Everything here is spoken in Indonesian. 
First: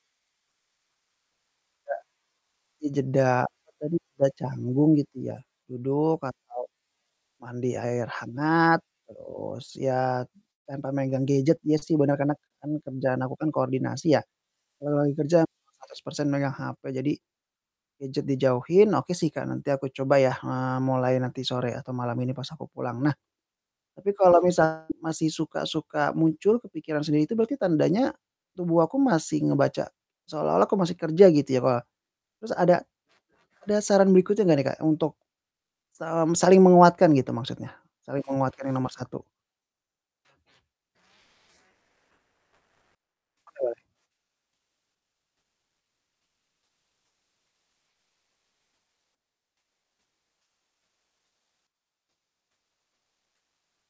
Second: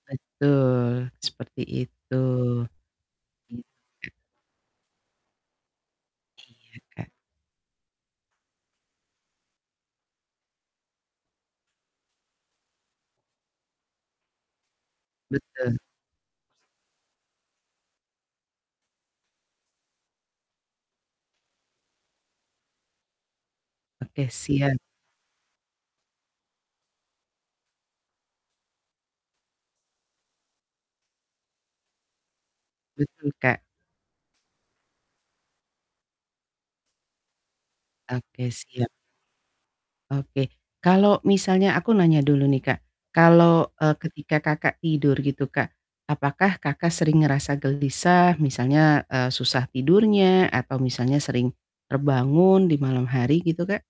Betul, seperti Enggak itu. dijeda, apa Iya. tadi, udah canggung gitu ya, duduk Iya, atau Kak. mandi air hangat, terus, ya tanpa megang gadget, ya sih bener, karena kan kerjaan aku kan koordinasi ya. Kalau lagi kerja Betul. 100% megang HP. Jadi, gadget dijauhin, ok sih, Kak, nanti aku coba ya, eee, mulai nanti sore atau malam ini pas aku pulang. Nah, tapi Oke, kalau siap. misal masih suka suka muncul, kepikiran sendiri itu berarti tandanya tubuh aku masih ngebaca seolah-olah aku masih kerja gitu ya, apa. Terus ada Betul, Kak. ada saran berikutnya gak nih, Kak, untuk, sem saling menguatkan gitu maksudnya, saling Oke, menguatkan yang siap. nomor satu? Oke Oke, kalau misalnya aku nanya dulu nih, Kak. Kalau, boleh. eee, ketika Kakak tidur gitu, Kak, apakah Kakak sering ngerasa gelisah misalnya, eee, susah tidurnya atau misalnya sering terbangun di malam hari gitu, Kak?